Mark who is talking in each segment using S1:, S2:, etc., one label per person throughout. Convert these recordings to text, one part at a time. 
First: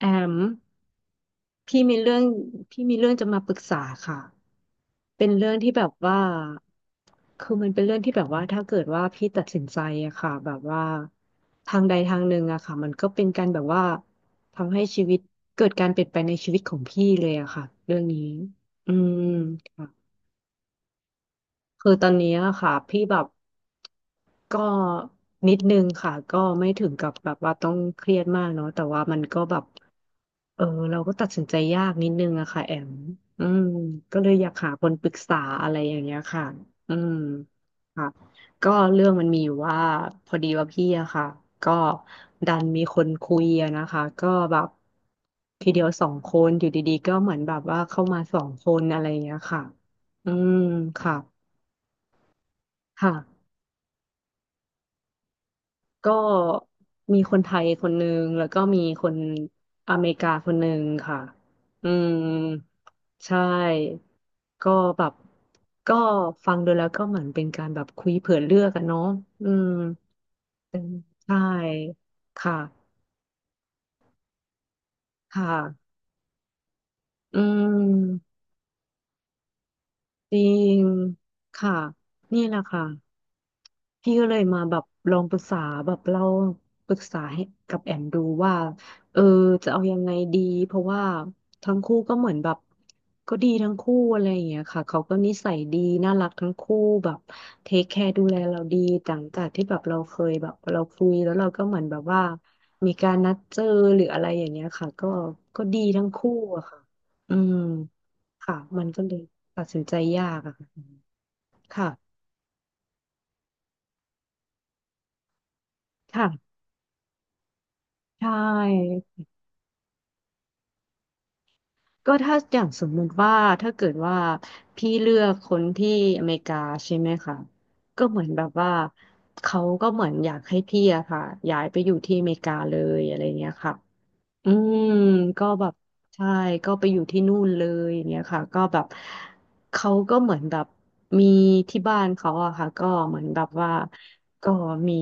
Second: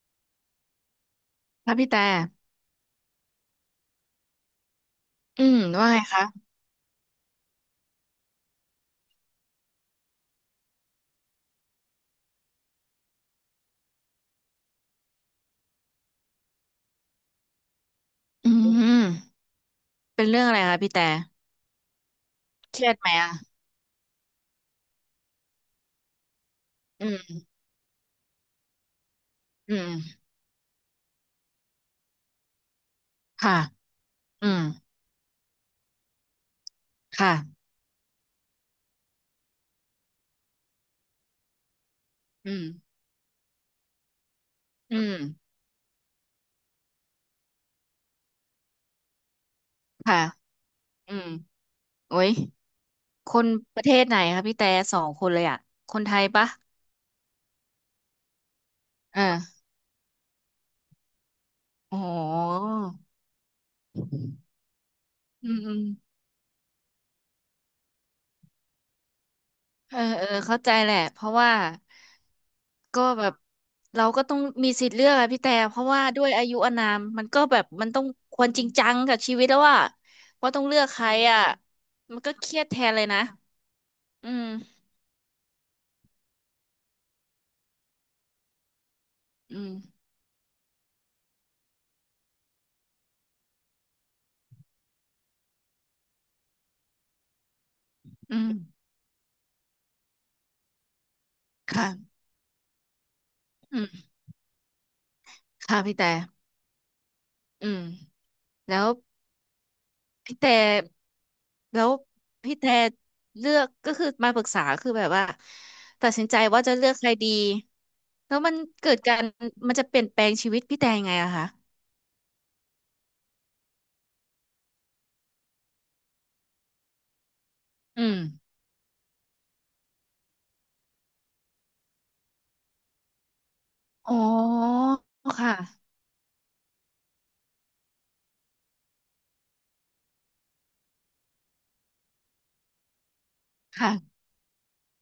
S1: แอม
S2: ค่ะ
S1: พี่
S2: พี่
S1: มี
S2: แต่
S1: เรื่องจะมาปรึกษาค่ะเป็นเรื่องที่แบ
S2: ว่า
S1: บ
S2: ไง
S1: ว่า
S2: คะ
S1: คือมันเป็นเรื่องที่แบบว่าถ้าเกิดว่าพี่ตัดสินใจอะค่ะแบบว่าทางใดทางหนึ่งอะค่ะมันก็เป็นการแบบว่าทำให้ชีวิตเกิดการเปลี่ยนแปลงในชีวิตของพี่เลยอะค่ะเรื่องนี้
S2: อื
S1: อื
S2: ม
S1: มค่ะ
S2: เป็นเรื่องอะไรคะพี่แต่
S1: คือตอนนี้อะค่ะ
S2: เครียด
S1: พี่
S2: ไหม
S1: แบบ
S2: อ่ะ
S1: ก็นิดนึงค่ะก็ไม่ถึง
S2: อื
S1: กับแบ
S2: ม
S1: บว่าต้องเครียดมากเนาะแต่ว่ามันก็แบบ
S2: อืม
S1: เออเราก็ตัดสินใจยากนิดนึงอะค่ะแอมอื
S2: ค่ะ
S1: มก็เลยอ
S2: อื
S1: ยาก
S2: ม
S1: หาคนปรึกษาอะไรอย่างเงี้ยค่ะอืม
S2: ค่ะ
S1: ค่ะก็เรื่องมันมีอยู่ว่าพอดีว่าพี่อะค่ะก็
S2: อื
S1: ดั
S2: ม
S1: นมีคนคุยอะนะคะก็แบบ
S2: อืม
S1: ทีเดียวสองคนอยู่ดีๆก็เหมือนแบบว่าเข้ามาสองคนอะไรอย่างเงี้ยค่ะ
S2: ค่ะ
S1: อืม
S2: อื
S1: ค่ะ
S2: มโอ้ย
S1: ค่ะ
S2: คนประเทศไหนคะพี่แต่สองคนเลยอ่ะคนไท
S1: ก็
S2: ยปะ
S1: มีคนไทยคนหนึงแล้วก็มีคน
S2: เออ
S1: อเมริกาคนหนึงค่ะอื
S2: โอ้โ
S1: ม
S2: ห
S1: ใช่ ก็แบบ
S2: อืม
S1: ก็ฟังดูแล้วก็เหมือนเป็นการแบบคุยเผื่อเลือกอะเนาะอืม
S2: เออเออเข้าใจแหละ เพ
S1: ใช
S2: ราะว่า
S1: ่ ค่ะ
S2: ก็แบบเราก็ต้องมีสิทธิ์เลือกอะพี่
S1: ค่
S2: แต่ เพราะ
S1: ะ
S2: ว่าด้วยอายุอานามมัน
S1: อื
S2: ก็แบบมันต้อง
S1: ม
S2: ควรจริงจังกับชีวิตแล้วว่า
S1: จริ
S2: ต้องเลื
S1: ง
S2: อกใครอะ
S1: ค่ะ
S2: มันก็
S1: นี่
S2: เค
S1: แห
S2: รี
S1: ละ
S2: ยดแท
S1: ค่ะ
S2: นเลยนะ
S1: พี่ก็
S2: อื
S1: เลย
S2: ม
S1: มาแบบลองปรึกษาแบบเราปรึกษาให้กับแอมดูว่าเออ
S2: อื
S1: จะ
S2: ม
S1: เอายังไงดีเพราะว่าทั้งคู่ก็เหมือนแบบก็ดีทั้งคู่อะไรอย่างเงี้ยค่ะเขาก็นิสัยดีน่ารักทั้งคู่แบบเทคแคร์ดูแล
S2: อืม
S1: เราดีหลังจากที่แบบเราเคยแบบเราคุยแล้วเราก็เหมือนแบบ
S2: ค่ะ
S1: ว่ามีการนัดเจอ
S2: อื
S1: หรื
S2: ม
S1: ออะไรอย่างเงี้ยค่ะก็
S2: ค่ะ
S1: ดี
S2: พี่
S1: ทั้
S2: แต่
S1: งคู่อะค่ะอืม
S2: อืม
S1: ค่ะ
S2: แล้
S1: มั
S2: ว
S1: นก็เลย ตัดสินใจยา
S2: พี่
S1: ก
S2: แต่
S1: อะ
S2: แล้ว
S1: ค่ะ
S2: พี่แต่เลือกก็คือมาปรึกษาคือแบบว่าตัดสินใจ
S1: ค่ะ
S2: ว่าจะเลือกใครดี
S1: ใช่
S2: แล้วมันเกิดการมันจะเปลี่ยนแปลงชีวิตพี่แต่ยังไงอะคะ
S1: ก็ถ้าอย่างสมมุติว่าถ้าเกิดว่าพี่เลือกคนที่อเมริกาใช่ไหมคะ
S2: อื
S1: ก็
S2: ม
S1: เหมือนแบบว่าเขาก็เหมือนอยากให้พี่อะค่ะย้ายไปอยู่ที่อเมริกาเลยอะไรเงี้ยค่ะ
S2: อ๋
S1: อืม
S2: อ
S1: ก็
S2: ค่ะ
S1: แบบใช่ก็ไปอยู่ที่นู่นเลยอย่างเงี้ยค่ะก็แบบเขาก็เหมือนแบบมีที่บ้านเขาอะค่ะก็เหมือนแบบว่า
S2: ค่ะ
S1: ก็มี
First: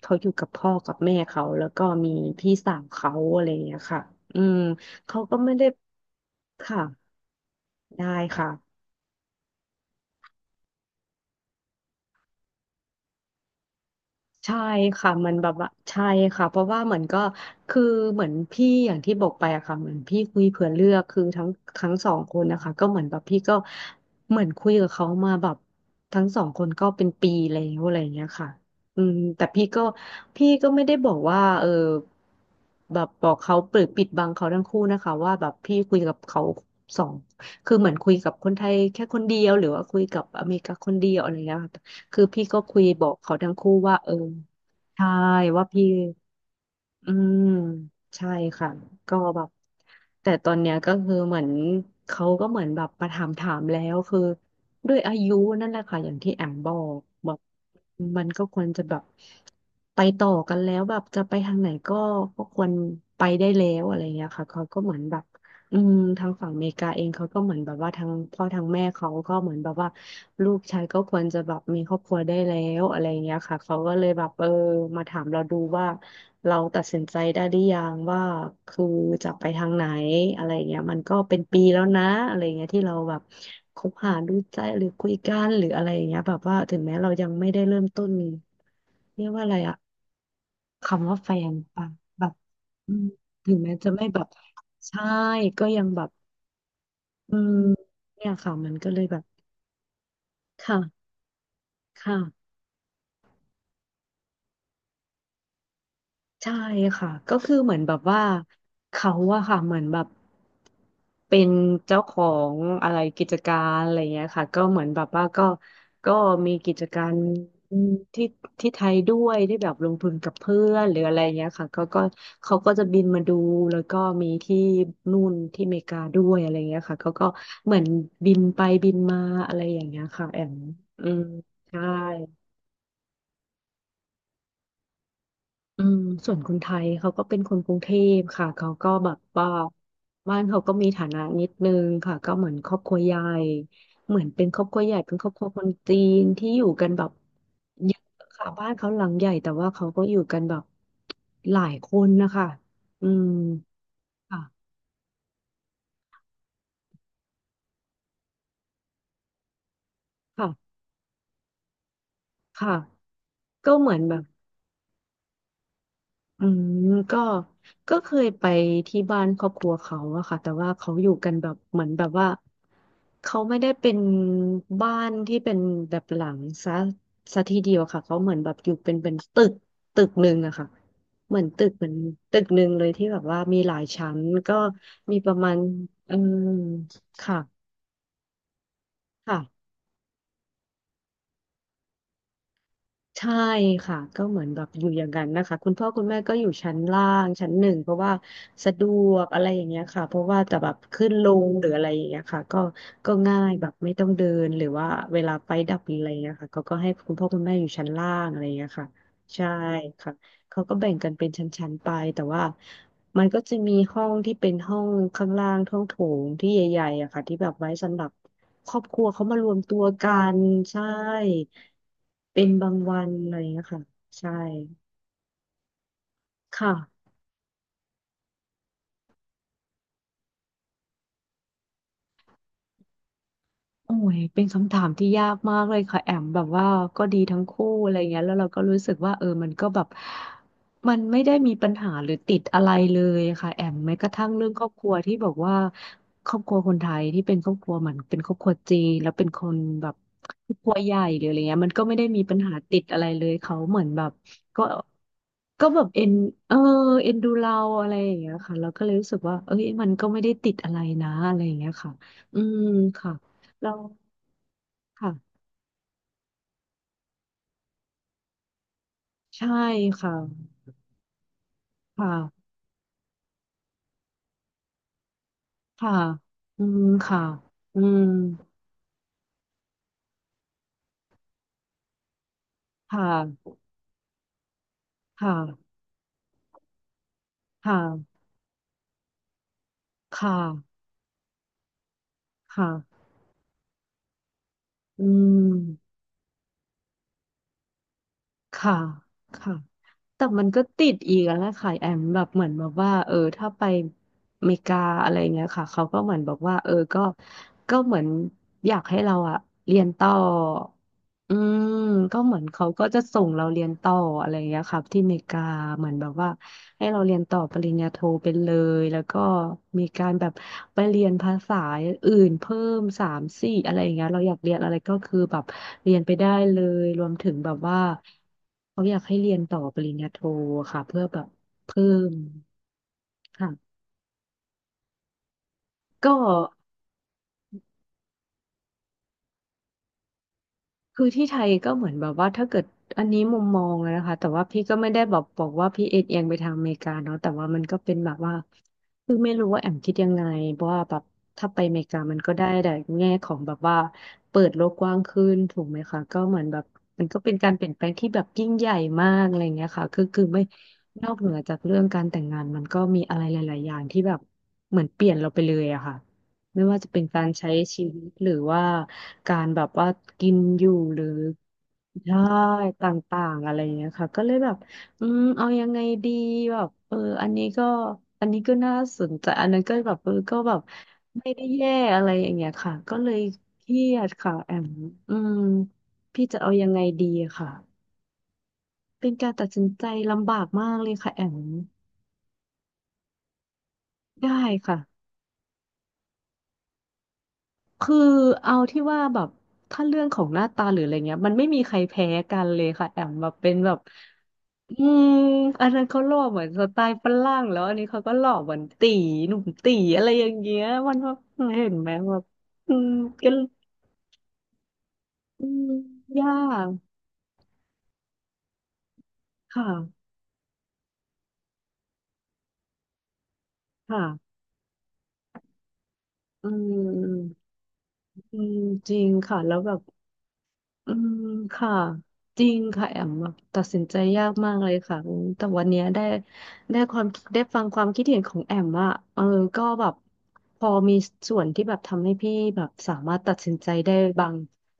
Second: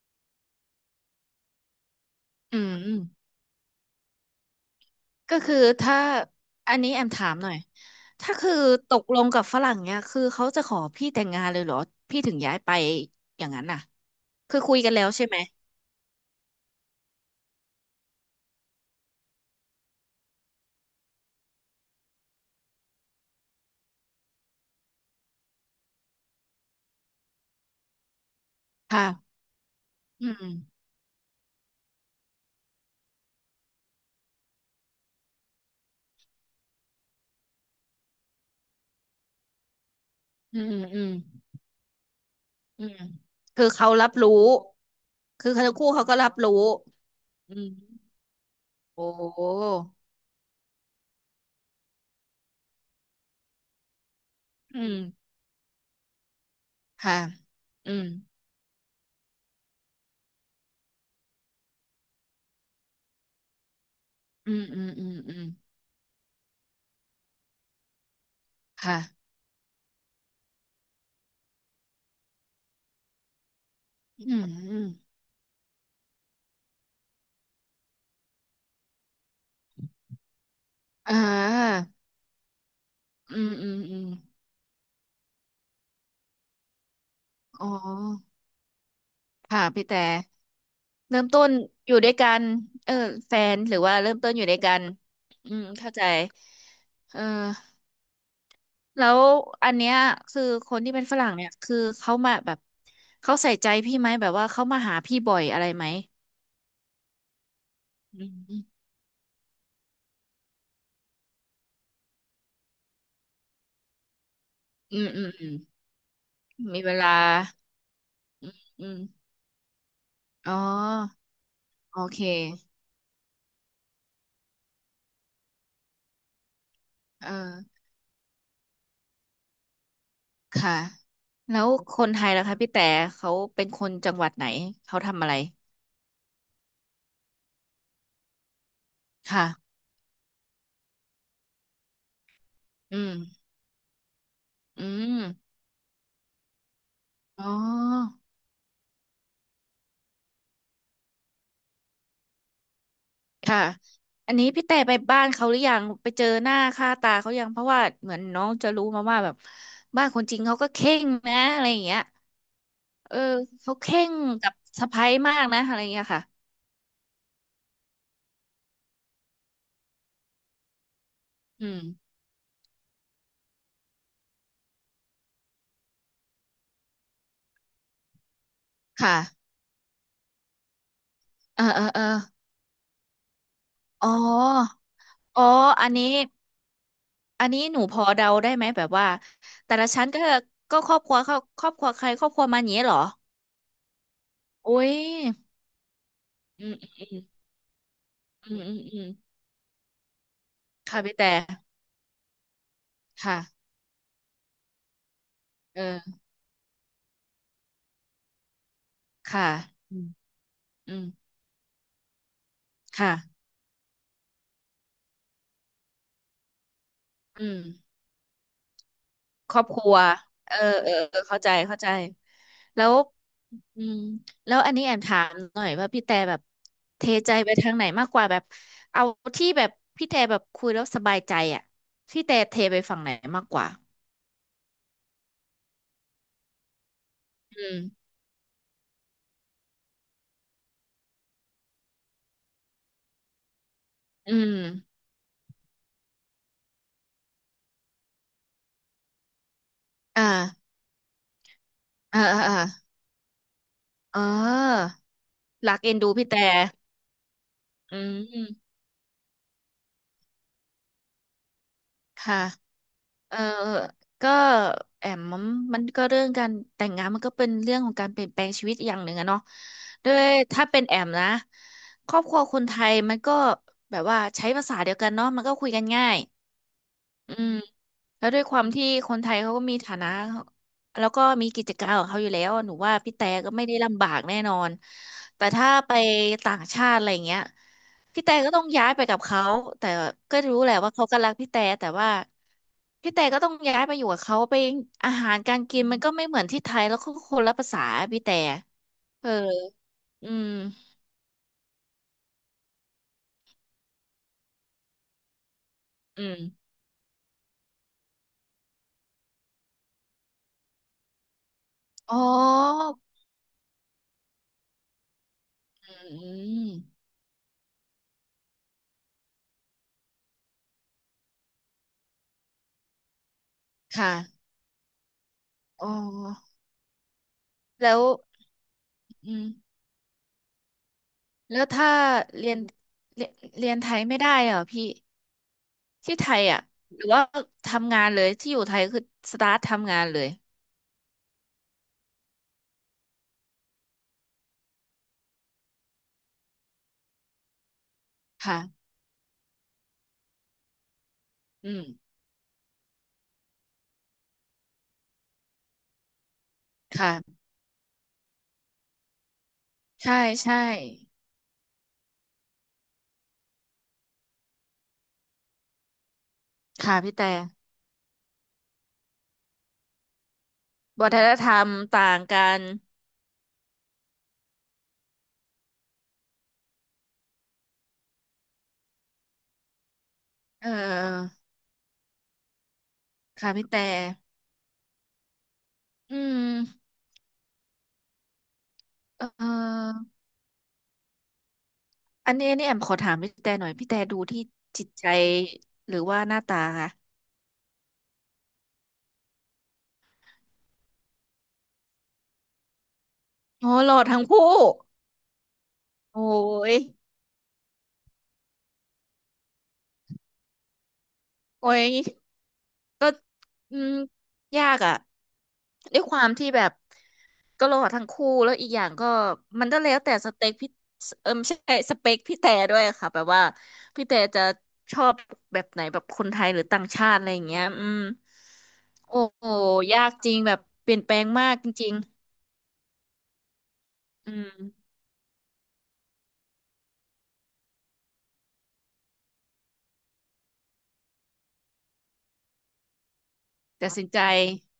S1: เขาอยู่กับพ่อกับแม่เขาแล้วก็มีพี่
S2: อืม
S1: สาว
S2: อืม
S1: เขาอะไรอย่างเงี้ยค่ะอืมเขา
S2: ก็
S1: ก็ไม่
S2: คือ
S1: ได้
S2: ถ้าอั
S1: ค่ะ
S2: นนี้แอมถามหน่อย
S1: ได้
S2: ถ้า
S1: ค่ะ
S2: คือตกลงกับฝรั่งเนี่ยคือเขาจะขอพี่แต่งงานเลยเหรอพี่ถึงย้ายไปอย่างนั้นน่ะ
S1: ใช่
S2: คือคุยกันแล้ว
S1: ค่ะ
S2: ใช่
S1: มัน
S2: ไหม
S1: แบบว่าใช่ค่ะเพราะว่าเหมือนก็คือเหมือนพี่อย่างที่บอกไปอะค่ะเหมือนพี่คุยเผื่อเลือกคือทั้งสองคนนะคะก็เหมือนแบบพี่ก็เหมือนคุยกับเขามาแบบทั้งสองคนก็เป็นปีแล้วอะไรอย่างเงี้ยค่ะอืม
S2: ค่ะ
S1: แต่
S2: อื
S1: พี่
S2: ม
S1: ก็ไม่ได้บอกว่าเออแบบบอกเขาเปิดปิดบังเขาทั้งคู่นะคะว่าแบบพี่คุยกับเขาสองคือเหมือนคุยกับคนไทยแค่คนเดียวหรือว่าคุยกับอเม
S2: อื
S1: ริกา
S2: ม
S1: คน
S2: อื
S1: เดี
S2: ม
S1: ยวอะไรอย่างเงี้ยค่ะ คือพี่ก็คุย
S2: อืม
S1: บอกเขาทั้ง
S2: คือ
S1: คู่
S2: เขา
S1: ว่าเอ
S2: รั
S1: อ
S2: บรู้
S1: ใช่
S2: คือ
S1: ว่า
S2: ทั้ง
S1: พี่
S2: คู่เขาก็รับรู้
S1: อืม
S2: อืม
S1: ใช่ค่ะ
S2: โอ
S1: ก็แบบ
S2: ้
S1: แต่ตอนเนี้ยก็คือเหมือนเขาก็เหมือนแบบมาถามแล้วคือ
S2: อื
S1: ด้
S2: ม
S1: วยอายุนั่นแหละค่ะอย่างที่แอมบอก
S2: ค่ะ
S1: แบบ
S2: อืม
S1: มันก็ควรจะแบบไปต่อกันแล้วแบบจะไปทางไหนก็ควรไปได้แล้วอะไรเงี้ยค่ะ
S2: อื
S1: เขา
S2: ม
S1: ก็
S2: อืม
S1: เหมือน
S2: อืม
S1: แบบ
S2: อืม
S1: อืมทางฝั่งอเมริกาเองเขาก็เหมือนแบบว่าทางพ่อทางแม่
S2: ค่ะ
S1: เขาก็เหมือนแบบว่าลูกชายก็ควรจะแบบมีครอบครัวได้แล้วอะไรอย่างเงี้ยค่ะเขาก็เลยแบ
S2: อื
S1: บเอ
S2: ม
S1: อ
S2: อืม
S1: มาถามเราดูว่าเราตัดสินใจได้หรือยังว่าคือจะไปทางไหนอะไรอย่างเงี้ยมัน
S2: อ่
S1: ก็เป็นปีแล้
S2: า
S1: วนะอะไรอย่างเงี้ยที่เราแบบ
S2: อืมอืม
S1: คบ
S2: อืม
S1: หาดูใจหรือคุยกันหรืออะไรอย่างเงี้ยแบบว่าถึงแม้เรายังไม่ได้
S2: อ๋
S1: เริ่มต้น
S2: อ
S1: เรียกว่าอะไร
S2: ค่ะ
S1: อะ
S2: พี่แต่
S1: คำว่า
S2: เริ่ม
S1: แฟ
S2: ต้น
S1: นปะ
S2: อยู่ด้วย
S1: แบ
S2: กั
S1: บ
S2: นเอ
S1: อื
S2: อ
S1: ม
S2: แฟ
S1: ถึ
S2: น
S1: ง
S2: ห
S1: แม้
S2: รือ
S1: จะ
S2: ว่า
S1: ไม่
S2: เริ่ม
S1: แบบ
S2: ต้นอยู่ด้วยกัน
S1: ใช่ก็ยัง
S2: เข้า
S1: แบ
S2: ใจ
S1: บ
S2: เอ
S1: อืม
S2: อ
S1: เนี่ยค่ะมันก็เลย
S2: แล้
S1: แบ
S2: ว
S1: บ
S2: อันเนี้ยคือคนที่
S1: ค่ะ
S2: เป็นฝรั่งเนี่ยคือ
S1: ค
S2: เขามาแบ
S1: ่ะ
S2: บเขาใส่ใจพี่ไหมแบบว่าเขามาหาพี่บ่อยอะไรไหม
S1: ใช่ค่ะก็คือเหมือนแบบว่า
S2: อืม
S1: เขาอะค่ะเหมือนแบบเป็นเจ้าของอะไรกิจการอะไรเงี้ยค่ะก็เหมือน
S2: อื
S1: แบบ
S2: มอื
S1: ว่า
S2: มอืม
S1: ก็มีกิ
S2: มี
S1: จ
S2: เว
S1: กา
S2: ลา
S1: รที่
S2: อืม
S1: ที่ไท
S2: อื
S1: ย
S2: ม
S1: ด้วยที่แบบลงทุนกับ
S2: อ๋อ
S1: เพื่อนหรืออะไรเงี้ยค่ะ
S2: โอ
S1: ก็
S2: เค
S1: เขาก็จะบินมาดูแล้วก็มีที่นู่นที่อเมริกาด้วยอะไรเงี้ยค่ะเขาก็
S2: เออ
S1: เหมือนบินไปบินมาอะไรอย่างเงี้ยค่ะแอม
S2: ค่ะ
S1: อืม
S2: แล้ว
S1: ใช่
S2: คนไทยล่ะคะพี่แต่เขาเป็นคนจังหวัดไหนเขาทำอะไร
S1: อืมส่วนคนไทยเขาก็เป็นคนกรุงเทพค่ะเขาก็แบบว่า
S2: ค่ะ
S1: บ้านเขาก็มีฐานะนิดนึงค่ะก็เหมือนครอบครั
S2: อื
S1: วใหญ่
S2: ม
S1: เหมือนเป็นครอบครัว
S2: อื
S1: ใหญ่เป็น
S2: ม
S1: ครอบครัวคนจีนที่อยู่กันแบบ
S2: อ๋
S1: เยอะ
S2: อ
S1: ค่ะบ้านเขาหลังใหญ่แต่ว่าเขาก็อยู่กันแบบหลายคนนะคะอืม
S2: ค่ะอัน
S1: ค่ะ
S2: นี้พี่แต่ไปบ้านเขาหรือยังไปเจอหน้าค่าตาเขายังเพราะว่าเหมือนน้องจะรู้มาว่าแบบบ้านคนจีน
S1: ค่ะ
S2: เขาก็เข่งนะอะไรอย่างเงี้ย
S1: ค่ะ
S2: เออ
S1: ก็
S2: เขา
S1: เหมือน
S2: เข่
S1: แบ
S2: ง
S1: บ
S2: กับสะใภ้มากนะอะไรอย่างเงี้ยค่ะ
S1: อืมก็ก็เคยไปที่บ้านครอบครัวเขาอะค่ะแต่ว่าเขาอยู่กันแบบ
S2: อื
S1: เห
S2: ม
S1: มือนแบบว่าเขาไม่ได้เป็นบ้านที่เป็นแบบหลังซะทีเดียวค่ะเขาเหมือนแบบอยู่เป็น
S2: ค่ะ
S1: ตึกหนึ่งอะค่ะเหมือน
S2: เอ
S1: ตึ
S2: อ
S1: ก
S2: เอ
S1: เห
S2: อ
S1: มือน
S2: เออ
S1: ตึกหนึ่งเลยที่แบบว่ามีหลาย
S2: อ๋
S1: ชั้นก็
S2: อ
S1: มีประ
S2: อ๋อ
S1: มาณ
S2: อันนี้
S1: เออ
S2: อันนี้
S1: ค่ะ
S2: หนูพอเดาได้ไหมแบบว่า
S1: ค่ะ
S2: แต่ละชั้นก็ครอบครัวเขาครอบครัวใครครอบครัวมันอย่างนี้เหรอ
S1: ใช่ค่ะก็เหมือนแบบ
S2: โอ้
S1: อยู่
S2: ย
S1: อย่างนั้นนะคะคุณพ่อคุณแม่ก็อยู่
S2: อื
S1: ชั้
S2: ม
S1: นล่า
S2: อืม
S1: งชั้นหนึ่งเพราะว่า
S2: อืม
S1: สะ
S2: อืมอื
S1: ด
S2: มอืม
S1: วกอะไรอย่างเงี้ยค่ะเพราะว่าแต่แบบ
S2: ค่ะ
S1: ขึ้น
S2: พี่
S1: ล
S2: แต่
S1: งหรืออะไรอย่างเงี้ยค่ะก็ง่าย
S2: ค่ะ
S1: แบบไม่ต้องเดินหรือว่าเวลาไฟดับหรืออะไร
S2: เออ
S1: เงี้ยค่ะเขาก็ให้คุณพ่อคุณแม่อยู่ชั้นล่างอะไรเงี้ยค่ะ
S2: ค่ะ
S1: ใช่
S2: อืม
S1: ค่ะเขาก็แบ่
S2: อื
S1: ง
S2: ม
S1: กันเป็นชั้นๆไปแต่ว่า
S2: ค่ะ
S1: มันก็จะมีห้องที่เป็นห้องข้างล่างห้องโถงที่ใหญ่ๆอะค่ะที่แบ
S2: อื
S1: บ
S2: ม
S1: ไว้สำหรับครอบครัวเขามาร
S2: ค
S1: วม
S2: รอบ
S1: ตั
S2: ค
S1: ว
S2: รัว
S1: กัน
S2: เออ
S1: ใช่
S2: เออเออเข้าใจเข้าใจ
S1: เป็นบาง
S2: แล้ว
S1: วันอะไรอย่างเงี้ย
S2: อื
S1: ค่ะ
S2: ม
S1: ใช่
S2: แล้วอันนี้แอมถามหน่อยว่าพี่แต่แบบ
S1: ค่ะ
S2: เทใจไปทางไหนมากกว่าแบบเอาที่แบบพี่แต่แบบคุยแล้วสบายใจอ่ะพี่แต่เทไปฝั่งไหนมากกว่า
S1: โอ้ยเป็นคำถามที่ยากมากเลยค่ะแอมแบบว่าก็ดีทั้งคู่
S2: อืม
S1: อะไรเงี้ยแล้วเราก็รู้สึกว่ามันก็แบบมันไม่ได้มีปัญหาหรือติดอะไรเลยค่ะแอมแม้กระทั่ง
S2: อื
S1: เรื่อง
S2: ม
S1: ครอบครัวที่บอกว่าครอบครัวคนไทยที่เป็นครอบครัวเหมือนเป็นครอบครัวจีนแล้วเป็นคนแบบ
S2: อ่า
S1: ครอบครัวใหญ่หรืออะไรเงี้ยมันก็ไม่ได้
S2: อ่า
S1: มีปัญ
S2: อ่า
S1: หาติดอะไรเลยเขาเหมือนแบบ
S2: เ
S1: ก็
S2: ออ
S1: ก็
S2: รั
S1: แบ
S2: ก
S1: บ
S2: เอ็นดูพี่แต่
S1: เออเอ็นดูเราอะไร
S2: อื
S1: อย่างเงี้ยค่ะเรา
S2: ม
S1: ก็เลยรู้สึกว่าเอ้ยมันก็ไม่ได้ติดอะไรนะอะไรอย่างเงี้ยค่ะ
S2: ค่ะ
S1: อืมค่ะ
S2: เออ
S1: เรา
S2: ก็แอ
S1: ค่ะ
S2: มมันก็เรื่องการแต่งงานมันก็เป็นเรื่องของการเปลี่ยนแปลงชีวิตอย่างหนึ่งอะเนาะ
S1: ใช่
S2: ด้
S1: ค่ะ
S2: วยถ้าเป็นแอมนะ
S1: ค
S2: ครอบครัว
S1: ่ะ
S2: คนไทยมันก็แบบว่าใช้ภาษาเดียวกันเนาะมันก็คุยกัน
S1: ค่ะ
S2: ง่าย
S1: อืมค่ะ
S2: อืม
S1: อืม
S2: แล้วด้วยความที่คนไทยเขาก็มีฐานะแล้วก็มีกิจการของเขาอยู่แล้วหนูว่า
S1: ค่
S2: พี่แต่ก็
S1: ะ
S2: ไม่ได้ลำบากแน่นอน
S1: ค
S2: แต่ถ้า
S1: ่ะ
S2: ไปต่างชาติอะไรเงี้ย
S1: ค่ะ
S2: พี่แต่ก็ต้องย้ายไปกับเขาแต่
S1: ค่ะ
S2: ก็รู้แหละว่าเขาก็รักพี่แต่แต่ว่า
S1: ค่ะ
S2: พี่แต่ก็ต้องย้ายไปอยู่กับเขาไป
S1: อื
S2: อาหารการกิน
S1: ม
S2: มันก็ไม่เหมือนที่ไทยแล้วก็คนละภาษาพี่แต่
S1: ค่ะ
S2: เออ
S1: ค่ะแต่
S2: อื
S1: มั
S2: ม
S1: นก็ติดอีกแล้วค่ะแอมแบบเหมือนแบบว่าถ้าไปอเมริกาอะไรเงี้ยค่ะเขาก็เหมือน
S2: อื
S1: บอกว่า
S2: ม
S1: ก็เหมือนอยากให้เราอะเรียนต่ออืมก็
S2: อ๋อ
S1: เหมือนเขาก็จะส่งเราเรียนต่ออะไรเงี้ยครับที่อเมริกาเหมือนแบบ
S2: อื
S1: ว่า
S2: ม
S1: ให้เราเรียนต่อปริญญาโทเป็นเลยแล้วก็มีการแบบไปเรียนภาษาอื่นเพิ่มสามสี่อะไรอย่างเงี้ย
S2: ค่ะ
S1: เราอยากเรียนอะไรก็คือแบบ
S2: อ๋
S1: เรียนไปได้
S2: อ
S1: เลยรวมถึงแบบว่า
S2: แล้ว
S1: เขาอยากให้
S2: อื
S1: เรียน
S2: ม
S1: ต่อปริญญาโทค่ะเพื่อแบบ
S2: แล้ว
S1: เพิ่
S2: ถ้า
S1: ม
S2: เรียนเรียนเรี
S1: ค่ะ
S2: ยนไทยไม่ได้เหรอพี่ที่
S1: ก็
S2: ไทยอ่ะหรือว่าทำงานเลยที่อยู่ไทยคือสตาร์ททำงานเลย
S1: คือที่ไทยก็เหมือนแบบว่าถ้าเกิดอันนี้มุมมองอะนะคะแต่ว่าพี่ก็ไม่ได้แบบบอกว่าพี่เอ็นเอียงไปทางอเมริกาเนาะแต่ว่ามันก็เป็นแบบว่า
S2: ค่ะ
S1: คือไม่รู้ว่าแอมคิดยังไงเพราะว่าแบบถ้าไป
S2: อื
S1: อเม
S2: ม
S1: ริกามันก็ได้แต่แง่ของแบบว่าเปิดโลกกว้างขึ้นถูกไหมคะก็เหมือนแบบมันก็เป็น
S2: ค่ะ
S1: การเปลี่ยนแปลงที่แบบยิ่งใหญ่มากอะไรเงี้ยค่ะคือ
S2: ใช่
S1: คือไม่
S2: ใช่
S1: นอกเหนือจากเรื่องการแต่งงานมันก็มีอะไรหลายๆอย่างที่แบบเหมือนเปลี่ยนเราไปเลยอะค่ะ ไม่ว่าจะ
S2: ค่ะ
S1: เป็น
S2: พี่
S1: การ
S2: แต่
S1: ใช้ชีวิตหรือว่าการแบบว่ากินอยู่หรือ
S2: วัฒนธรรมต่า
S1: ใช่
S2: งกัน
S1: ต่างๆอะไรอย่างเงี้ยค่ะก็เลยแบบอืมเอายังไงดีแบบอันนี้ก็อันนี้ก็น่าสนใจอันนั้นก็แบบก็แบบ
S2: เ
S1: ไม่
S2: ออ
S1: ได้แย่อะไรอย่างเงี้ยค่ะก็เลย
S2: ค่ะ
S1: เค
S2: พี่
S1: รี
S2: แต่
S1: ยดค่ะแอมอืม
S2: อื
S1: พี่จะ
S2: ม
S1: เอายังไงดีค่ะเป็นการ
S2: เอ
S1: ตัดสินใจ
S2: อ
S1: ลำบากมากเลยค่ะแอม
S2: อันนี้แอมขอถามพี่แต่หน่อย พี่แต่ดู
S1: ได้
S2: ที่
S1: ค่ะ
S2: จิตใจหรือว่าหน้าตาคะ
S1: คือเอาที่ว่าแบบถ้าเรื่องของหน้าตาหรืออะไรเงี้ยมันไม่มีใครแพ้กันเลยค่ะแอมแบบเป็น
S2: โอ้
S1: แบบ
S2: หล่อทั้งคู่
S1: อืมอันนั้นเขาหล่อ
S2: โอ้
S1: เหมือนส
S2: ย
S1: ไตล์ฝรั่งแล้วอันนี้เขาก็หล่อเหมือนตีหนุ่มตีอะไรอย่างเงี้ยมันแบบเห็
S2: โอ้
S1: น
S2: ย
S1: ไหมแบบอืม
S2: ก็
S1: ก็
S2: อืม ยากอ่ะ
S1: อืม
S2: ด้วยควา
S1: ยา
S2: มที่แบ
S1: ก
S2: บ ก็หล่อทั้งคู่แล้วอีกอย่างก็มันก็แล้ว
S1: ค่ะ
S2: แต่สเต็กพี่เออไม่ใช่สเปคพี่แต่ด้วยค่ะแบบว่าพี่แต่
S1: ค่ะ
S2: จะชอบแบบไหนแบบคนไท
S1: อื
S2: ยหรือต่างชาติอะไรอ
S1: ม
S2: ย่างเงี้ย
S1: อืมจริง
S2: โอ้
S1: ค่ะ
S2: โห
S1: แล้วแบบ
S2: ยากจริงแบบเป
S1: อื
S2: ลี่ยนแปล
S1: ม
S2: งมากจ
S1: ค่ะ
S2: ริง
S1: จริงค่ะแอมแบบตัดสินใจยา
S2: ๆ
S1: กมากเลยค่ะอืมแต่วันเนี้ยได้ได้ความได้ฟังความคิดเห็นของแอมอะก็แบบพอมีส่วนที่แบบทำให้พี่แบบสามารถตัดสินใจ
S2: ตั
S1: ได้
S2: ดสินใจ
S1: บาง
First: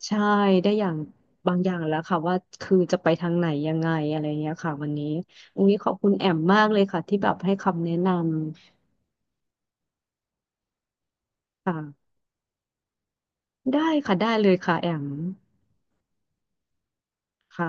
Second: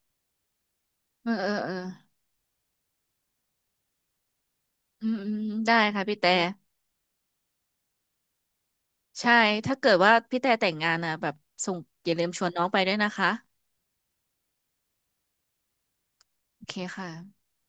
S1: ใช่ได้อย่าง
S2: เออเออ
S1: บางอ
S2: เอ
S1: ย่า
S2: อ
S1: งแล้วค่ะว่าคือจะไปทางไหนยังไงอะไรเงี้ยค่ะวัน
S2: อื
S1: นี้
S2: มอืม
S1: อุ้ย
S2: ได้
S1: ขอบ
S2: ค่ะ
S1: คุณ
S2: พี่
S1: แอ
S2: แต่
S1: มมากเลยค่ะที่แบบให้คำแนะน
S2: ใช่ถ้าเกิดว่าพี่แต่แต่งงานนะแบบ
S1: ำ
S2: ส่งอ
S1: ค่ะ
S2: ย่าลืมชวนน้องไปด้วยนะคะ
S1: ได้ค่ะได้เลยค่ะแอม
S2: โอเคค่ะ
S1: ค่ะ